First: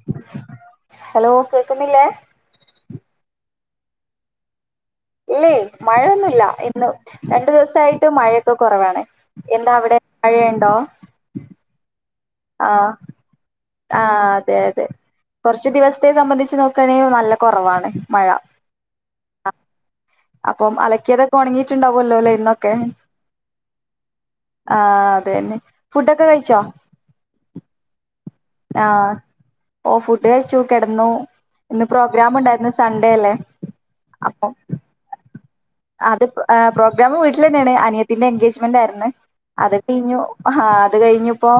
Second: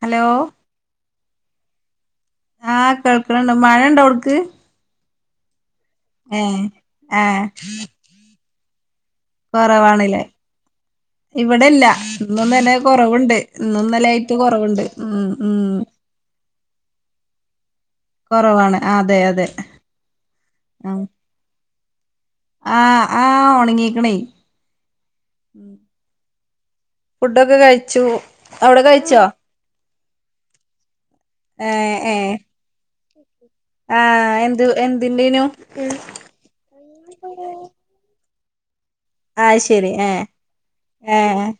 Hello hello കേക്കുന്നില്ലേ ആഹ കേൾക്കണണ്ട് മഴ ഇണ്ടോ അവിടക്ക് ഇലേയ് മഴയൊന്നുമല്ല ഇന്ന് രണ്ടു ദിവസായിട്ട് മഴ ഇ കുറവാണ് എന്താ അവിടെ കുറവാണല്ലേ മഴയുണ്ടോ ഇവിടെല്ല ആ ഇന്നൊന്ന്ന്നെ കുറവുണ്ട് ആ അതെ അതെ കൊറച്ച്ു ദിവസത്തെ സംബന്ധിച്ച് നോക്ക കണിയ നല്ല കുറവാണ് മഴ കൊറവാണ് അതെ അതെ അപ്പം അലക്കിയതൊക്കെ ഉണങ്ങി ഉണ്ട [unintelligible] ആഹ ആഹ ഉണങ്ങിക്കണേ ആ അത് തന്നെ ഫുഡൊക്കെ കഴിച്ചോ ഫുഡൊക്കെ കഴിച്ചു അവിടെ ആ കഴിച്ചോ ഓ ഫുഡ് കെച്ചു കിടന്നു ഇന്ന് പ്രോഗ്രാം ഉണ്ടായിരുന്നു സൺഡേ അല്ലേ ആഹ അപ്പം എന്ത് എന്ന്ന്റെേനു അത് പ്രോഗ്രമും വീട്ടിൽ തന്നെയാണ് അനിയത്തിന്റെ [unintelligible] എജ്മന്ററ് ആഹ് അത് ശരി കഴിഞ്ഞു ഏഹ് ആ അത് ഏഹ് കഴിഞ്ഞപ്പോൊ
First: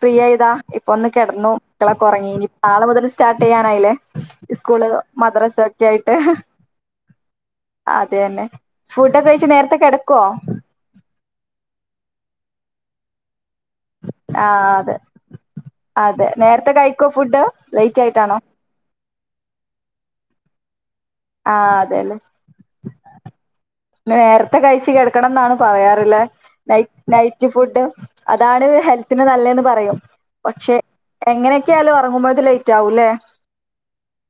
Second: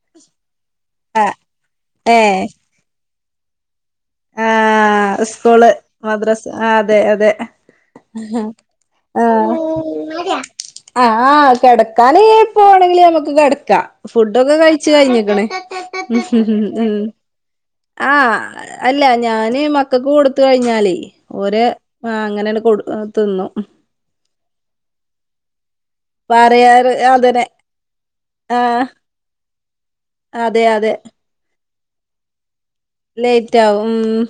ഫ്രീ ആയതാ ഇപ്പൊ ഒന്ന് കിടന്നുക്കള ഉറങ്ങി നളെ മുത സ്റ്റാർ് ചെയ്യാനായില്ലേ സ്കൂള് ആഹ മദ്രസ സ്കൂള് ഒക്കെ ആയിട്ട് മദ്രാസ് ആ അതെ അതെ അത് തന്നെ ഫുഡൊക്കെ കഴിച്ച് ആഹ നേരത്തെ കിടക്കുവോ ആഹ കിടക്കൻ പോണെങ്കിൽ നമുക്ക് കി ആ ഫുഡൊക്കെ കഴിച്ചു അതെ കഴിഞ്ഞിക്കണേ അതെ നേരത്തെ ഉ കഴിക്കോ ഫുഡ് ലേറ്റ് ആ ആയിട്ടാണോ ഞാന് മക്കക്ക് കൊടുത്ത കഴിഞ്ഞാലേ ഓര ആ അങ്ങനെല്ല കൊടു തിന്നു പിന്ന നേരത്തെ കഴിച്ചച്ച് കേടക്കണം എന്നാണ് പറയാറില്ല നൈ പറയാറ് അതന്നെ നൈറ്റ് ഫുഡ് അതാണ് ആഹ് ഹെൽത്തിന് നല്ലന്ന് പറയും അതെ പക്ഷെ അതെ എങ്ങനെ കോലോറങ്ങുമോ ഇതിലേ ലേറ്റ് ആവുംും ഉ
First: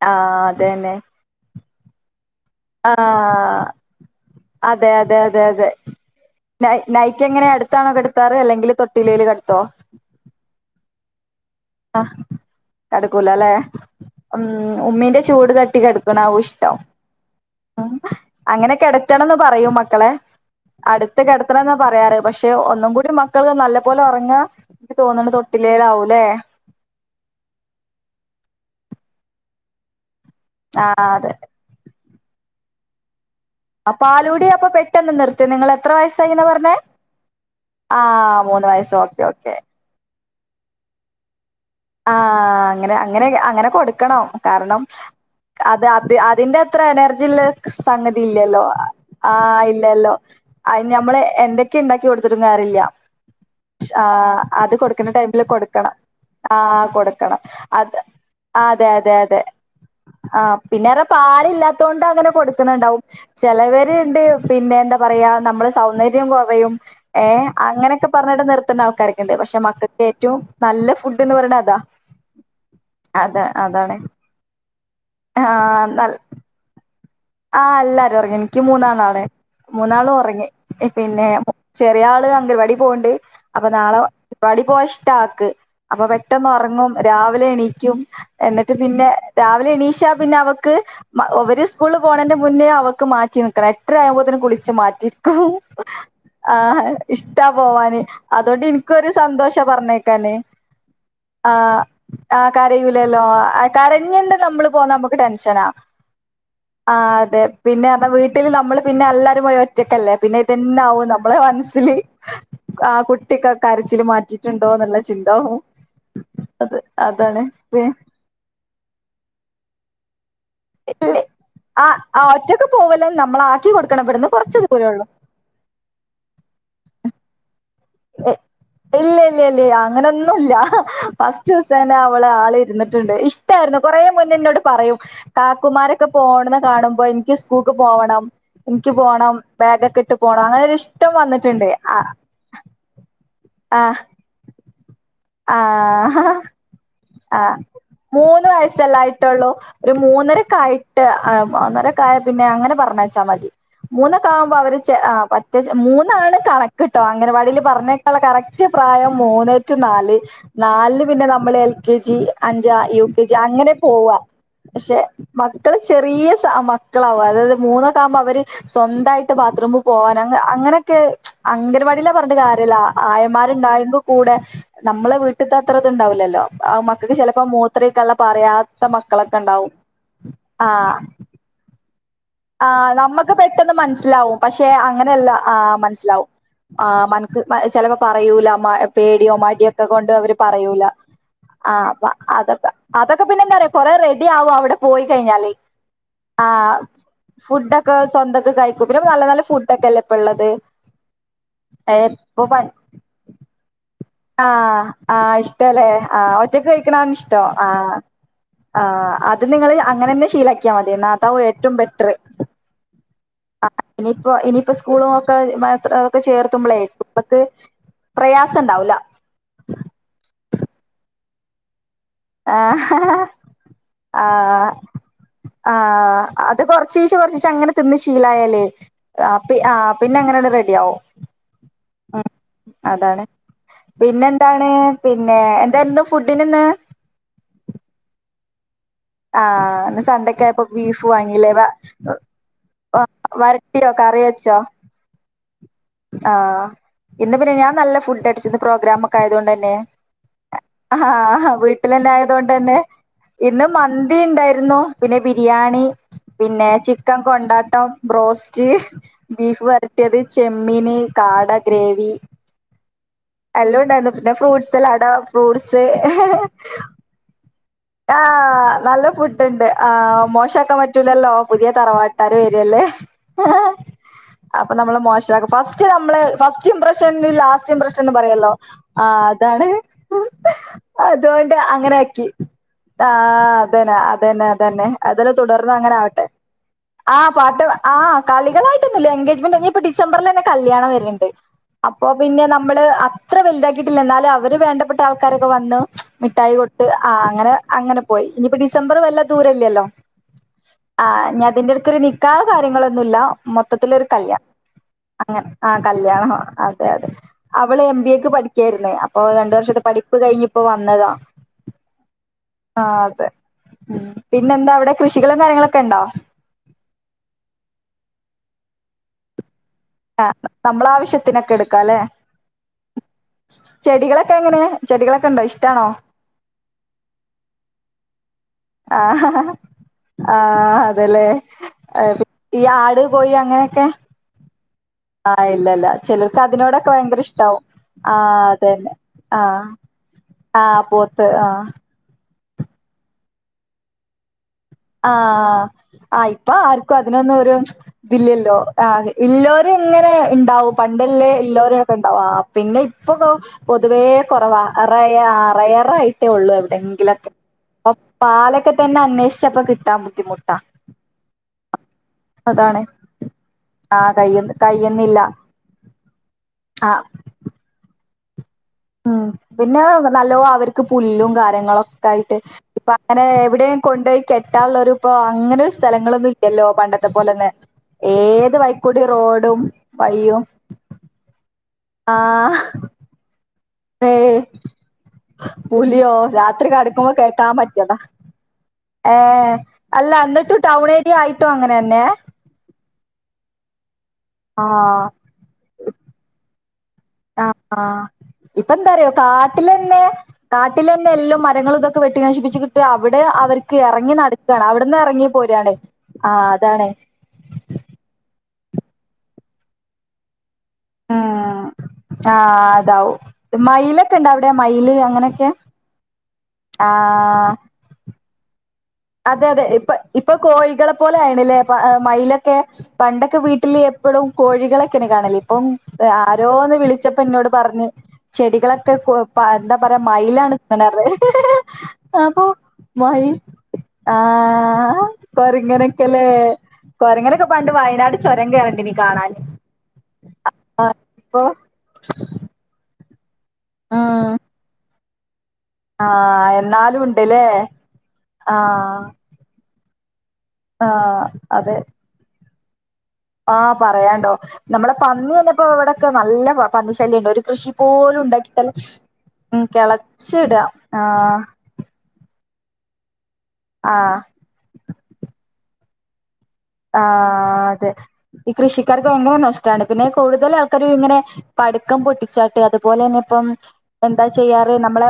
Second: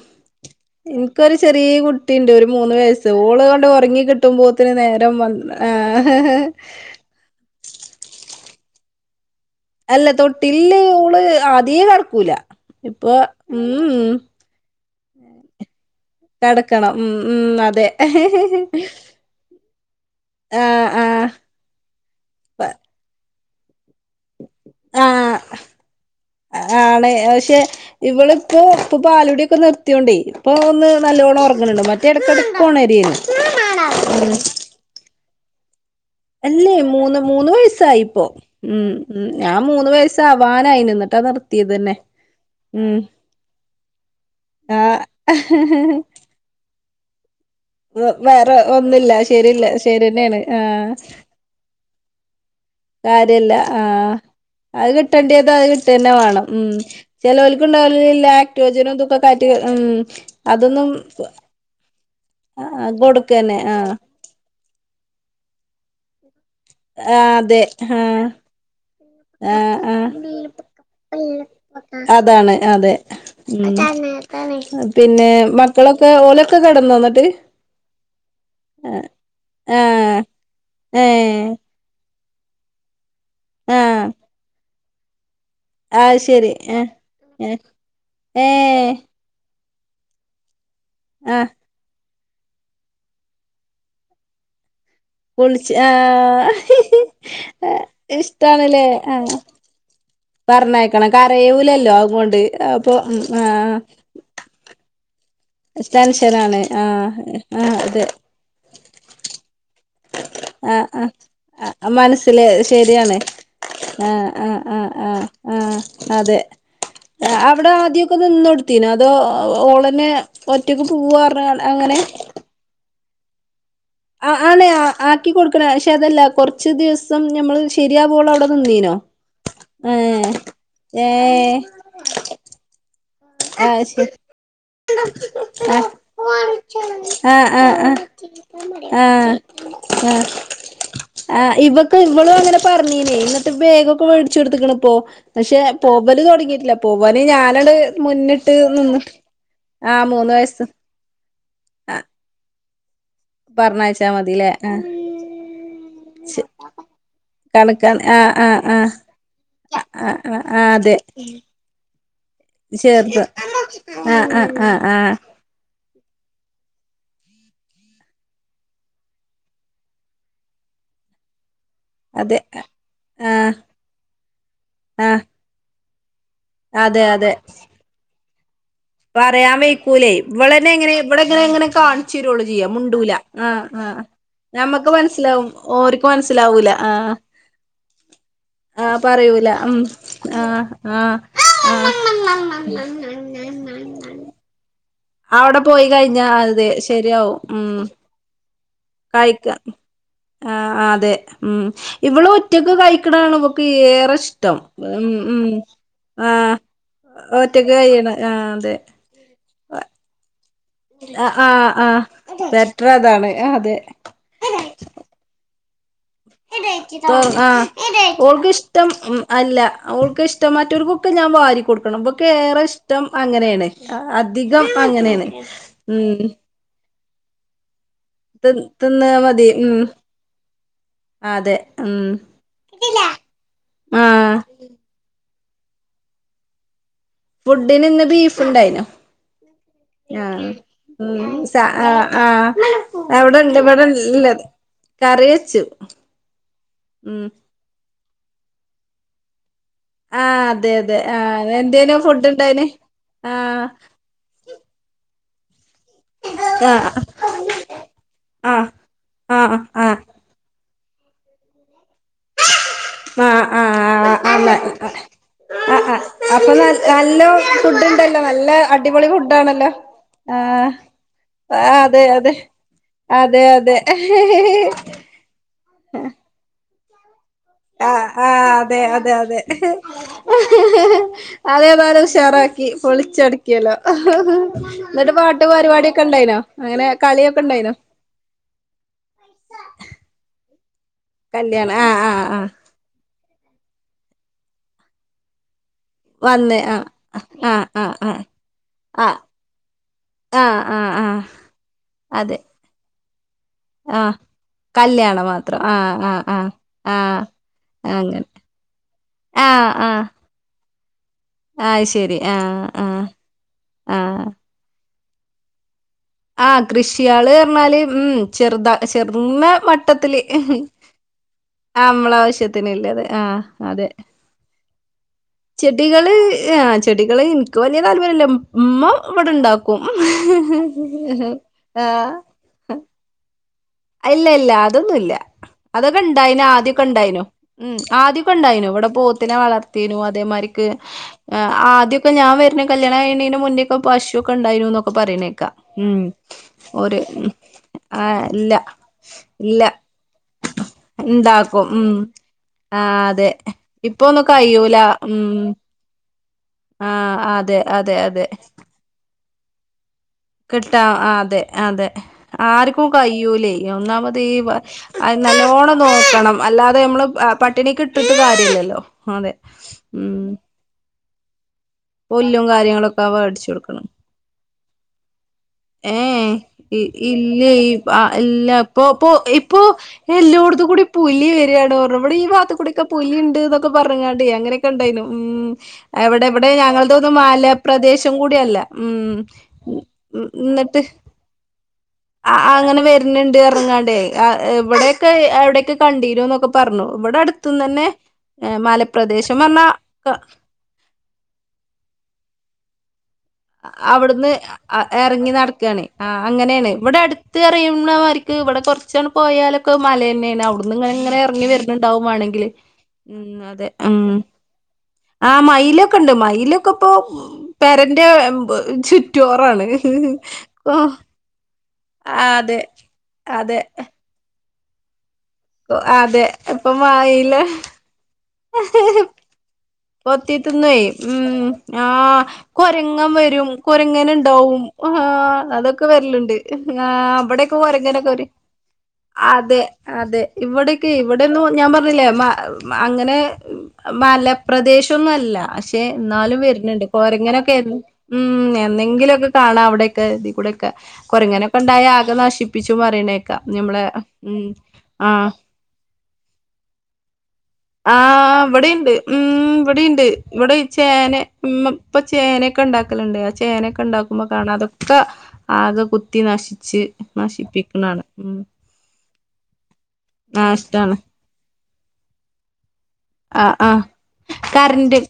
എനിക്കൊരു ചെറിയ കു തീണ്ട ഒരു മൂന്ന് ആ വയസ്സ് ഓള് ങ്ങട്ട് ഒറങ്ങി കിട്ടുമ്പോത്തിന് അതെ നേരം അതെ അതെ പന്ത്ര അതെ ആഹ് ന നൈറ്റ് എങ്ങനെ അടുത്താണോ കിടുത്താറ് അല്ലെങ്കിൽ തൊ ൽ ക അല്ല തൊട്ടില് ഓള് ആ ഇനി ആഹ് നടക്കൂല ഇപ്പൊ കിടക്കൂല അല്ലേ ഉം മമ് ഉം ഉമ്മീന്റെ ചൂട് തട്ടി കെട നാവ്ഷ്ടം കടക്കണം ഉം ഉം അതെ ആഹ് അങ്ങനെ കെടക്കണംന്ന് പറയും മക്കളെ അടുത്ത് ആഹ് കെടത്തണം എന്ന പറയാറ് പക്ഷെ ഒന്നും കൂടി മ മക്കൾ നല്ല അത്പോല ഒറങ്ങ എനിക്ക് തോന്നണ് തൊട്ടിലേലാവൂല്ലേ ആണ് പക്ഷെ ഇവള് ഇപ്പോ ഇപ്പ പാലുടിക്കെ നിർത്തിയോണ്ടേ. ഇപ്പോ ആ ഒന്ന് അതെ നല്ലോണം ഒറങ്ങണുണ്ട് മ ഇടക്കിടക്ക് ഒണരാര്ന്നു അപ്പൊ പാലൂടി അപ്പൊ പെട്ടെന്ന് നിർ ത്തി നിങ്ങളെ അല്ലേ മൂന്ന് മൂന്ന് ആ വയസ്സായിപ്പോ മൂന്ന് ഉം വയസ്സ് ഓക്കെ ഉം ഓക്കെ ഞാൻ മൂന്ന് വയസ്സ് ആവാനായിനു എന്നിട്ട നിർ ആഹ് അങ്ങനെ അങ്ങനെ അങ്ങനെ കൊടുക്കണം കാരണം ആഹ് അത് അത് അതിന്റെ എത്ര എനർജിള്ള് സംഗതി വേറെ ഇല്ലല്ലോ ഒന്നുല്ല ആഹ് ശരില്ല ഇല്ലല്ലോ ശരിയന്നെയാണ് ആഹ് അയിന ഞമ്മള് എന്തൊക്കെയണ്ടാ കൊടുത്തിട്ട് കാര്യല്ല ആഹ് അത് കിട്ടേണ്ടിയത് അത് കിട്ടന്നെ വേണം ഉം ആഹ് കൊടുക്കണം ചെലോൽക്ക്ണ്ടാവലില്ല അത്ആതെ ലാക്റ്റോജനും അതെ ഇതൊക്കെ അതെ കയറ്റി ഉം ആഹ് അതൊന്നും പിന്നാറയ പാലില്ലാത്തോണ്ട് അങ്ങനെ കൊടുക്കുന്ണ്ടാവും കൊടുക്കന്നെ ആഹ് ചെലവരുണ്ട് പിന്നെ എന്താ പറയാ നമ്മള് സൗന്ദര്യം കൊ റയും ആഹ് ഏഹ് അതെ അങ്ങനെക്കെ ആഹ് പറഞ്ഞിട്ട് നിർത്തുന്ന ആൾക്കാരൊക്കെണ്ട് പക്ഷേ ആഹ് മക്കക്ക് ആഹ് ഏറ്റവും നല്ല ഫു അതാണ് അതെ അത അതാണ് പിന്നെ ആ മക്കളൊക്കെ ഓലൊക്കെ കെട ഇന്ന് വന്ന ആഹ് എല്ലാരൊറങ്ങീന് ക്ക് മൂന്നാളാണ് ആഹ് മൂന്നാളുറങ്ങി പിന്നെ ഏഹ് ചെറിയ ആള് അംഗലവാടി പോണ്‌ണ്ട് അപ്പൊ നാളെ ആഹ് വാടി പോവാ ഇഷ് താക്ക് അപ്പൊ അത് ശരി ഏഹ് പെട്ടെന്നൊറങ്ങും രാവിലെ ഏഹ് എണീക്കും എന്നിട്ട് ഏഹ് പിന്നെ രാ എണീഷ പിന്നെ അവ ക്ക് മ ആഹ് ഒവിരിസ് ള് പോണേന്റെ മുന്നേ അവൾക്ക് മാറ്റി നിക്കണം എട്ടര ആകുമ്പോതെനും കുളിച്ച് മാ ക്കും കുളിച്ച് ആഹ് ഇഷ്ടാ പോവാന് അതുകൊണ്ട് ഇഷ്ടാണ്ല്ലേ ഇൻക്കും ഒരു ആഹ് സന്തോഷ പറഞ്ഞയക്കാന് പറഞ്ഞയക്കണം ആഹ് കരയൂലല്ലോ അതുകൊണ്ട് ആ അപ്പൊ ഉം കരയൂലല്ലോ ആഹ് കരഞ്ഞണ്ട് നമ്മള് പോന്നാ നമുക്ക് ടെൻഷനാ ആഹ് അതെ ആഹ് പിന്നാർന്ന വീട്ടിൽ നമ്മള് പിന്നെ അല്ല [unintelligible] അ ആഹ് മനസ്സില് ആ ശരിയാണ് കുട്ടിക്ക് കരച്ചില് ആഹ ആഹ് മാറ്റിയിട്ടുണ്ടോ അ എന്നുള്ള ആഹ് ചിന്താവും ആഹ അതെ അത് അതാണ് അവിടെ പി- ആദ്യക്കെ നിന്നൊടുത്തീന അതോ ഓളന്നെ ഒറ്റക്ക് പൂവറഞ്ഞ് അങ്ങനെ [unintelligible] നമ്മളാ ആഹ് ആണെ ആക്കി കൊടുക്കണ പക്ഷെ അതല്ല കൊറച്ച് ദിവസം നമ്മള് ഇല്ല ഇല്ല ഇല്ല ഏഹ് അങ്ങനൊന്നുല്ല ഫസ്റ്റ് ഏഹ് ദിവസേന്നെ അവളെ ആൾ ഇരുന്നിട്ട ണ്ട് ണ്ട് ഇഷ്ടയിരുന്നു ആഹ് കൊറെേ ശരി മുന്ന എന്നോട് പറയും കാക്കുമാരൊക്കെ പോണത് കാണുമ്പോ നിക്ക് ആഹ് സ്കൂക്ക് ആഹ് പോവണം നിക്ക് ആഹ് പോണം ആഹ് ബാഗൊക്കെ ആഹ് ഇട്ട് പോണം അങ്ങനെ ഇഷ്ടം വന്നിട്ടുണ്ട് ആ ല്ല ന്നിട്ട് ആഹ് ബേഗൊക്കെ മേടിച്ചോട്ത്ത് ക്ക്ണ് ഇപ്പോ പക്ഷേ ആഹ് പോമ്പല് തുടങ്ങിയിട്ടില്ല പോ ഓന് ആഹ് ഞാനട് മൂന്ന് വയസ്സല്ലായിട്ടുള്ളൂ ഒരു മൂന്ന് വയസ്സ് മൂന്നരക്കായിട്ട് അ ആഹ് മൂന്നരെക്കായാ പിന്നെ അങ്ങനെ പറഞ്ഞ ച്ച മതി പറഞ്ഞയച്ചാ മൂന്നൊക്കെ മതില്ലേ ആകുമ്പോ അവര് ആഹ് ചെ പറ്റെ ചെ മൂന്നാണ് കണക്ക്ട്ടോ അംഗനവാടിൽ കണക്കാണ് പറഞ്ഞേക്കാള്ള ആഹ് ആഹ് കറക്റ്റ് ആഹ് പ്രായം മൂന്നെറ്റു നാല് ആഹ് ആഹ് ആഹ് അതെ നാലില് പിന്നെ നമ്മള് ക ജി അഞ്ച യു ചേർത് കെ ജി അങ്ങനെ പോവാ ആഹ് ആഹ് ആഹ് പക്ഷെ ആഹ് മക്കള് ചെറിയ മക്കളാവും അതായത് മൂന്നോക്കകുമ്പോ അവര് സ്വന്തമായിട്ട് ബാത്റൂമിൽ പോകൻ അങ്ങനെയൊക്കെ അംഗൻവാടില്ലാ അതെ പറഞ്ഞട്ട് കാര്യല്ല ആഹ് ആയന്മാരുണ്ടായ്പ കൂടെ നമ്മളെ ആഹ് വീട്ടത്തെ അത്രത് ഉണ്ടാവില്ലല്ലോ ആ അതെ മക്കക്ക് അതെ ചിലപ്പോ മൂത്രക്കള്ള പറയാ പറയാൻ വക്കൂലേ ഇവന്നെ എങ്ങനെ ഇവിടെ എങ്ങനെ എങ്ങനെ കാ ആ് നമ്മുക്ക് പെട്ടെന്ന് മനസ്സിലാവും പക്ഷെ ഞമ്മക്ക് അങ്ങനെയല്ല മനസ്സിലാവും ആ ഓര്ക്ക് മനസ്സിലാവും മനസ്സിലാവൂല ആ് ആഹ് മനക്ക് ചിലപ്പോ പറയൂല ആ പേടിയോ പറയൂല മടിയ ഉം ഒക്കെ കൊണ്ട് അവര് ആ പറയൂല ആ ആ അ അതൊക്കെ അതൊക്കെ പിന്നെങ്ങ കു റെഡി ആവുംും അവിടെ അവിടെ പോയി കഴിഞ്ഞ അതെ ആഹ് ശരിയാവുംവും ഉ ഫുഡൊക്കെ സ്വന്തൊക്കെ കഴിക്കും പിന്നെ നല്ല നല്ല കഴിക്ക ഫുഡൊക്കെല്ലേ ഇപ്പള്ളത് ആ അതെ ഉ ഇവള ഒറ്റക്ക് കഴിക്കണാണ്ൊ ആഹ ആഹ് ഇഷ്ടല്ലേ ആ ആഹ ഒറ്റക്ക് കഴിക്കണന്ന് ഇഷ്ടോ ഒറ്റക്ക് ആഹ കഴിയണ അതെ ആ അത് നിങ്ങള് അങ്ങനെന്നെ ശീല ആ ആഹ് ആ പെറ്റ അതാണ് ആ അതെ ഇനിയിപ്പോ ഇനിയിപ്പോ സ്കൂളും ഒക്കെ മാത്ര ആ അവക്ക് പ്രയാസം ഇഷ്ടം ഇണ്ടാവൂല അല്ല അവക്ക് ഇഷ ൊമാറ്റ ഒരു കുക്ക് ഞാൻ വാരിക്ക കൊടുും ്പൊ ഏറെ ആഹ് ഇഷ്ടം അങ്ങനെയാണ് അധികം ആഹ് അങ്ങനെയാണ് ഉ ശീശ കുറച്ചി അനെ ശീലല്ലേ തിന്നാ മതി ഉം പിന്നെ അങ്ങന റെഡി ആവോ അതെ ഉം അതാണ് ആഹ് പിന്നെന്താണ് പിന്നെ എന്തായിരുന്നു ഫുഡിന നിന്ന് ഫുഡന് ഇന്ന് ബീഫ് ഉണ്ടായിനോ ആഹ് സണ്ടക്കായപ്പോ ബീഫ് ഉം വാങ്ങില്ലേ സ ആഹ് ആഹ് അവിടെണ്ട് ഇവിടെ വരട്ടിയോ കറി ഇല്ലത് വെച്ചോ കറി വെച്ചു ആഹ ഉം ഇന്ന് പിന്നെ ഞാൻ നല്ല ഫുഡ് അടിച്ചുന്ന പ്രോഗ്രാം ഒക്ക ആയത കൊണ്ട് ആഹ് അതെ അതെ ആഹ് എന്തേനു ഫുഡ് ഉണ്ടായിന് വീട്ടന്നതണ്ട്ന്നെ ഇ ആഹ് മന്തി ഉണ്ടായിരുന്നു പിന്നെ ബിരിയാണി പിന്നെ ആഹ് ചിക്കൻ കൊണ്ടാട്ടം ആഹ് ബോസ്റ്റ് ആഹ് ബീഫ് ആഹ് വരട്ടിയത് ചെ അമ്മിനന് കാട ഗ്രേവി ആ ആ എല്ലാം ഉണ്ടായിരുന്നു പിന്നെ ആ ഫ്രൂട്ട്സ് സലാഡ് ആ ആ അപ്പൊ ന നല്ലോ ആ് നല്ല ഫുഡ്ണ്ട് ആ് ആഹ് മോശമാക്കാൻ പറ്റൂലല്ലോ പുതിയ ആഹ് അതെ അതെ തറവാട്ടാരും വരിയല്ലേ അതെ അതെ അപ്പൊ നമ്മള് മോശമാക്കും ഫസ്റ്റ് നമ്മള് ഫസ്റ്റ് ഫസ്റ്റ് ഇമ്പ്രേഷൻ ലാസ്റ്റ് ടം ആഹ് പ്രശ്നംന്ന് ആഹ് പറയാല്ലോ അതെ ആ അതെ അതെ അതാണ് അതുകൊണ്ട് അങ്ങനെ അതേതായാലും ആക്കി ഉഷാറാക്കി ആ പൊളിച്ചടുക്കിയല്ലോ അതന്നെ അതെ തന്നെ അത തന്നെ എന്നിട്ട് അതെല്ലാം പാട്ട് തുടർന്ന് അങ്ങനെ പരിപാടിയൊക്കെ ആവട്ടെ ഉണ്ടായിനോ അങ്ങനെ ആ കളിയൊക്കെ പാട്ട് ഉണ്ടായിനോ ആ് കളികളായിട്ടന്ന എങ്കേജ്മെന്റ് ഡിസംബറ കല്യാണം വരുന്നേ ണ്ട് കല്യാണം ആഹ് അപ്പോ ആഹ് പിന്നെ ആഹ് നമ്മള് ഇത്ര വലുതാക്കിയിട്ടില്ല എന്നാലും അവര് വേണ്ടപ്പെട്ട ആൾക്കാരൊക്കെ വന്നു മിഠായി വന്ന് ആഹ് കൊടുത്തു ആ് അങ്ങനെ ആഹ് ആഹ് അങ്ങനെ പോയി ഇനിയിപ്പോ ഡിസംബർ ആഹ് ആഹ് വല്ല ദൂരല്ലേല്ലോ ആഹ് ആഹ് ആ ആഹ് അതിന്റെടുക്കൊരു അതെ നിക്കാഹ് കാര്യ ന്നൂല്ല മൊത്തത്തിലരു ആഹ് കല്യാണം കല്യാണം അങ്ങനെ മാത്രം ആ ആഹ് ആഹ് കല്യാണ ആഹ് അതെ അതെ ആഹ് അവള് എം ബി അങ്ങനെ എക്ക് പഠിക്കായിരുന്നേ അപ്പോൊ രണ്ട ആഹ് വർഷത്തെ ആഹ് പഠിപ്പ് കഴിഞ്ഞ ഇപ്പ വന്നതാ ആഹ് ശരി ആഹ് ആ ആഹ് അതെ പിന്നെന്താ അവിടെ കൃഷികളും കാര്യങ്ങളക്കെ ഉണ്ടോ ആഹ കൃഷിയള് പറഞ്ഞാല് ഉ ചെറുതാ ചെറുന്ന മ ആ നമ്മളെ ആവശ്യത്തിനൊക്കെ എടുക്കും ആ നമ്മള ആാവശ്യത്തിന്ല്ലത് ആഹ അതെ ചെടികളൊക്കെ എങ്ങനെ ചെടികളൊക്കെ ഉണ്ടോ ഇഷ്ടാണോ ചെടികള് ആ ചെടികള് എനിക്ക് വലിയതല്ല ലും ആ ആഹ അതല്ലേ ആഹ് ഈ ആട് കോയി അങ്ങനെ ഇല്ല ഇല്ല അതോന്നുല്ല ഇല്ലല്ല അതൊക്കെ ഉണ്ട ചിലർക്ക് ആദ്യൊക്കെ അതിനോടൊക്കെ ഉണ്ട ഭയങ്കര ഇഷ്ടാവും ഉ ആദ്യൊക്കെ ആഹ് ഉണ്ടായി ഇവിടെ അതന്നെ പോത്തിന ആഹ് വളർത്തിന അതേമാ ആഹ് പോത്ത് ആഹ് ആദ്യക്കെ ഞൻ കല്യാണകാഴീനീന്റെ മുന്നേക്കെ പാശുോക്കണ്ടയ്ൻ ണ്ടായിന്നൊക്കെ പറയുന്നേക്കാം ആഹ് ആഹ് ഇപ്പൊ ഉ ഒരു ആല്ല ആ എല്ലാവരും ഇങ്ങനെ ഉണ്ടാവും പണ്ടല്ലേ ഇണ്ടാക്കും ഉം എല്ലാവരുംക്കെ ഉണ്ടാവും പിന്നെ ആ ഇപ്പൊ അതെ പൊതുവേ ഇപ്പൊന്നും കുറവാ കയ്യൂല അററ ഉം ള്ളൂ ആ എവിടെങ്കിലൊക്കെ അതെ അ അതെ പാലൊക്കെ തന്നെ അന്വേഷ പ്പ കിട്ടാോ കിട്ടാം അതെ അതെ അതാണ് ആർക്കും കഴൂലേ ആഹ് ഒന്നാമത് ഈ കയ്യ കയ്യുന്നില്ല നല്ലോണം നോക്കണം അല്ലാതെ ആഹ് നമ്മള് പട്ടിണിക്ക്‌ ഇട്ട് കാര്യില്ലല്ലോ ഉം പിന്നെ നല്ലോ അവർക്ക് പുല്ലുങ്ക ങ്ങളൊക്കെ ആയിട്ട് പുല്ലും ഇപ്പ കാര്യങ്ങളൊക്കെ അങ്ങനെ എവിടെയും കൊണ്ട പോയി ക ട്ടരുപ്പ ഏഹ ഇല്ല പോലെന്നെ ഏത് എല്ല ഇപ്പൊ വൈക്കൂടി ഇപ്പൊ റോഡും ഇപ്പൊ വഴിയും എല്ലോടത്തും കൂടി പുലി വരിണ ഓ മ്മുടെ ആഹ് ഈാത്തക്കൂടി ഒക്കെൊിുണ്ട് ഏ പറഞ്ഞാണ്ട അങ്ങനെയൊക്കെ ഉണ്ടായിു ഉ പുലിയോ എവിടെ ഇവിടെ രാത്രി ഞങ്ങളുടെ കടക്കുമ്പോ ഒന്നും കേക്കാൻ പറ്റിയതാ മാലപ്രദേശം കൂട അല്ല ഉ ന്നിട്ട് ടൺ ഏരിയ ആയിട്ടോ അങ്ങനെ തന്നെ ആ അങ്ങനെ വര പിണ്ട് ഇറങ്ങാണ്ടെ എവിടെയൊക്കെ ആഹ് എവിടെയൊക്കെ കണ്ടീരമ എന്നൊക്കെ പറഞ്ഞു ഇവിടെ ആഹ് അടുത്തന്ന് തന്നെ ആഹ് ഏർ ഇപ്പ എന്താറിയോ മലപ്രദേശം പറഞ്ഞാ കാട്ടിലന്നെ കാട്ടിലന്നെ എല്ലും മരങ്ങളും ഇതൊക്കെ വെട്ടി നശിപ്പിച്ചിട്ട് അവിടെ അവർക്ക് എറങ്ങി അവിടുന്ന് നടക്കാണ് അവിടുന്ന് എറങ്ങി ഇറങ്ങി പോരാണ് നടക്കയാണ് ആ ആഹ് അങ്ങനെയാണ് അതാണ് ഇവിടെ അടുത്ത് എറിയുന്നമാർക്ക് ഇവിടെ കുറച്ചോണ് പോയാലൊക്കെ മല തന്നെയാണ് അവി ങ്ങനെ ഇറങ്ങി വണ്ടുണെങ്കിൽ ആഹ് അതാവും അതെ മയിലൊക്കെ ഇണ്ടോ അവിടെ മയില് ആ അങ്ങനെയൊക്കെ മയിലൊക്കെ ഉണ്ട് മ ലുക്കപ്പോ ആഹ് പേരൻ [unintelligible] അതെ അതെ ഇപ്പം ഇപ്പൊ കോഴികളെ പോലെ ആയിണില്ലേ ആ, മൈയിലൊക്കെ അതെ പണ്ടൊക്കെ അതെ വീട്ടിൽ എപ്പളും കോഴികളെക്കെനെ കാണല്ല ഇപ്പം ഓ, അതെ ഇപ്പൊ ആരോന്ന് വിളിച്ചപ്പ മയില് എന്നോട് പറഞ്ഞ് ചെടികളൊക്കെ [unintelligible] മയിലാണ് കൊത്തിത്തിന്നുവെ തിന്നണത് ഉം ആ അപ്പൊ കൊരങ്ങൻ മയിൽ വരും കൊര അങ്ങനണ്ടാവും ആഹ് അതൊക്കെ കൊരങ്ങനൊക്കെല്ലേ വരലിണ്ട് ആ കൊരങ്ങനൊക്കെ അവിടെക്കെ പണ്ട് കൊരങ്ങനക്കെ വയനാട് ഒരു ചുരം കേറണ്ടിനി കാണാന് അതെ അതെ ഇവിടക്കെ ഇവിടെന്ന ഇപ്പൊ ഞാൻ പറഞ്ഞില്ലേ അങ്ങനെ ആ പ്രദേശൊന്നും അല്ല പക്ഷേ എന്നാലും വരുന്നുണ്ട് എന്നാലും ഉണ്ട്ല്ലേ കൊരങ്ങനൊക്കെ ഉം ആഹ് എന്നെങ്കിലൊക്കെ കാണാം അവിടെ [unintelligible] ഇവിടെക്കെ കുരങ്ങനൊക്കെണ്ടായ ആകെ നശിപ്പ [unintelligible] ആ പറയാണ്ടോ നമ്മെടെ ആഹ് പന്നി വന്നെപ്പോ ഇവിടെ നല്ല പന്നി ശല്യണ്ട് ഒരു കൃഷി ആ പോലും ഉണ്ടാക്കിട്ടല്ല ഇവിടെണ്ട് ഉം ഇവിടെണ്ട് കെളച്ചിട ഇവിടെ ചേന ആഹ് ഉം ഇപ്പം ചേനൊക്കെ ഇണ്ടാക്കലണ്ട് ചേനയൊക്കെ ആഹ് ഇണ്ടാക്കുമ്പോ കാണാം അതൊക്കെ ആകെ കുത് ത്തി നശി ആ അതെ ഈ കൃഷിക്കാർക്ക് ഭയങ്കര നഷ്ടമാണ് പിന്നെ കൂടുതൽ ആൾക്കര് നാഷ്ടാണ് ഇങ്ങനെ പടക്കം പൊട്ടിച്ചാട്ടെ അത് അതുപോലെ തന്നെ ഇപ്പം ആഹ് ആഹ് എന്താ ചെയ്യാറ് കറണ്ട് നമ്മളെ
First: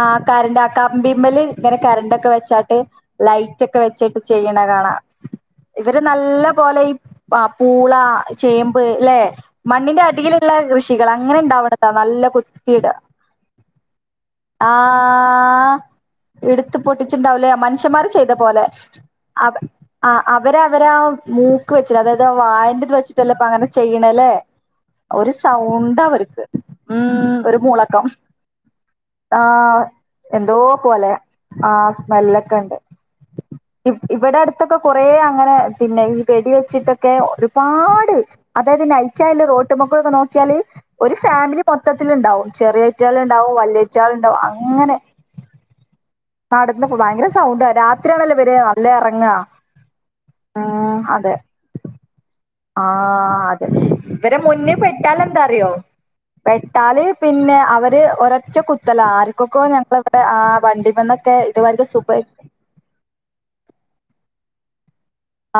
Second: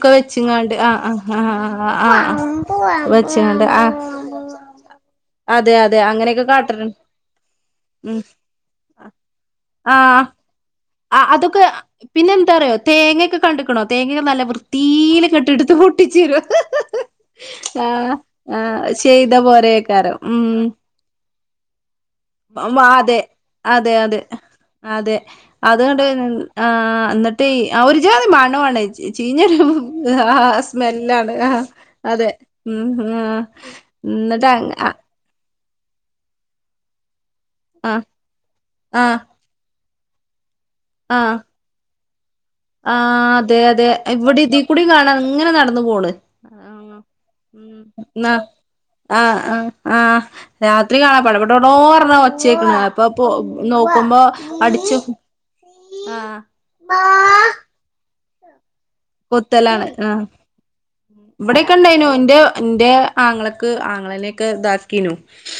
ആ കറണ്ട് ആ വെച്ച്ങ്ങാണ്ട് ആഹ് കമ്പിമ്മേല് ആഹ് ഇങ്ങനെ ആഹ് കരണ്ട് ആഹ് ഒക്കെ വെച്ചാട്ട് ആഹ് ലൈറ്റ് വെച്ച്ങ്ങാണ്ട് ഒക്കെ ആഹ് വെച്ചിട്ട് ചെയ്യണ കാണാം അതെ ഒരു അതെ നല്ല അങ്ങനെയൊക്കെ പോലെ ഈ കാട്ടല്ണ്ട് ആ പൂള ഉം ചേമ്പ് അല്ലെ മണ്ണിന്റെ അടിലുള്ള ആ അതൊക്കെ പിന്നെ എന്താ പറയോ തേങ്ങൊക്കെ കണ്ടക്കണോ തേങ്ങയൊക്കെ നല്ല വൃത്തിൽ കട്ടെടുത്ത് ആഹ് പൊട്ടിച്ചുരും എടുത്ത് പൊട്ടിച്ചിണ്ടാവൂലേ മനുഷ്യന്മാര് ചെയ്ത ആ ചെയ്ത പോലെയൊക്കൊരോ അവരവരാ മൂക്ക് വെച്ചിട്ട് അതായത് വായന്റെത് അതെ വെച്ചിട്ടല്ലേ ഇപ്പ അങ്ങനെ അതെ അതെ ചെയ്യണല്ലേ അതെ ഒരു അതൊണ്ട് സൗണ്ടാ അവർക്ക് ആ ഉം എന്നിട്ട് ഒരു മൂളക്കം ജാതി മണം ആണ് ചീഞ്ഞൊരു ആഹ് ആ എന്തോ പോലെ സ്മെല്ലാണ് ആ ആഹ് അതെ സ്മെല്ലൊക്കെ ഉണ്ട് ഉം ഇവിടെ എന്നിട്ട് അടുത്തൊക്കെ കൊറേ അങ്ങനെ പിന്നെ ഈ വെടി വെച്ചിട്ടൊക്കെ ഒരു പാട് അതായത് ആഹ് നൈച്ചല്ല റോഡ് നമ്മക്ക് ഒന്ന് നോക്കിയാല് ഒരു ആഹ് ഫാമിലി മൊത്തം ത്തിലുണ്ടാവും ആ ചെറിയച്ചാൾ ഉണ്ടാവും അതെ അതെ വലിയറ്റാൾ ഉണ്ടാവും ഇവിടെ ഇതി കൂടി അങ്ങനെ കാണാം ഇങ്ങനെ നടന്നു പോണ് ആ നടത്തുന്നപ്പോ ഭയങ്കര സൗണ്ട് ഉം ന്നാ രാത്രിയാണല്ലേ വര നല്ല ആ ഇറങ്ങാ ആ ആ രാത്രി കാണാപ്പട പട്ടോടോ ആ അത ഇവരെ മുന്നേ അടിച്ചു പെട്ടാൽ എന്താ അറിയോ ആ പെട്ടാല് പിന്നെ അവര് ഒ ച കു കൊത്തലാണ് ആ വണ്ടിമന്നൊക്കെ ഇവിടെൊക്കെ ഇതുവരെക്കും ഉണ്ടായിനു സുഖ എന്റെ എന്റെ ആങ്ങളക്ക് ആങ്ങളക്കെ ാ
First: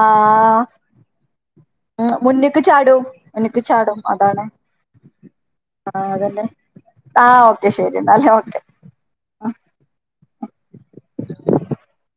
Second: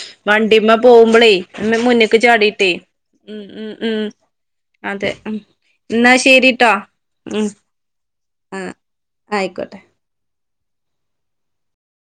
ആഹ് വണ്ടിമ്മ പോകുമ്പോളേ അ ഉം മുന്നേക്ക് മുന്ന്ക്ക് ചാടിട്ടേ ചാടും ഉ മുന്ന്ക്ക് ഉ ഉ ചാടും അതാണ് അതെ ഉ ആഹ് എന്നാ അതന്നെ ശെരിട്ടാ ആഹ് ഉ ഓക്കെ ശരി എന്നാല് ഓക്കെ ആഹ ആയിക്കോട്ടെ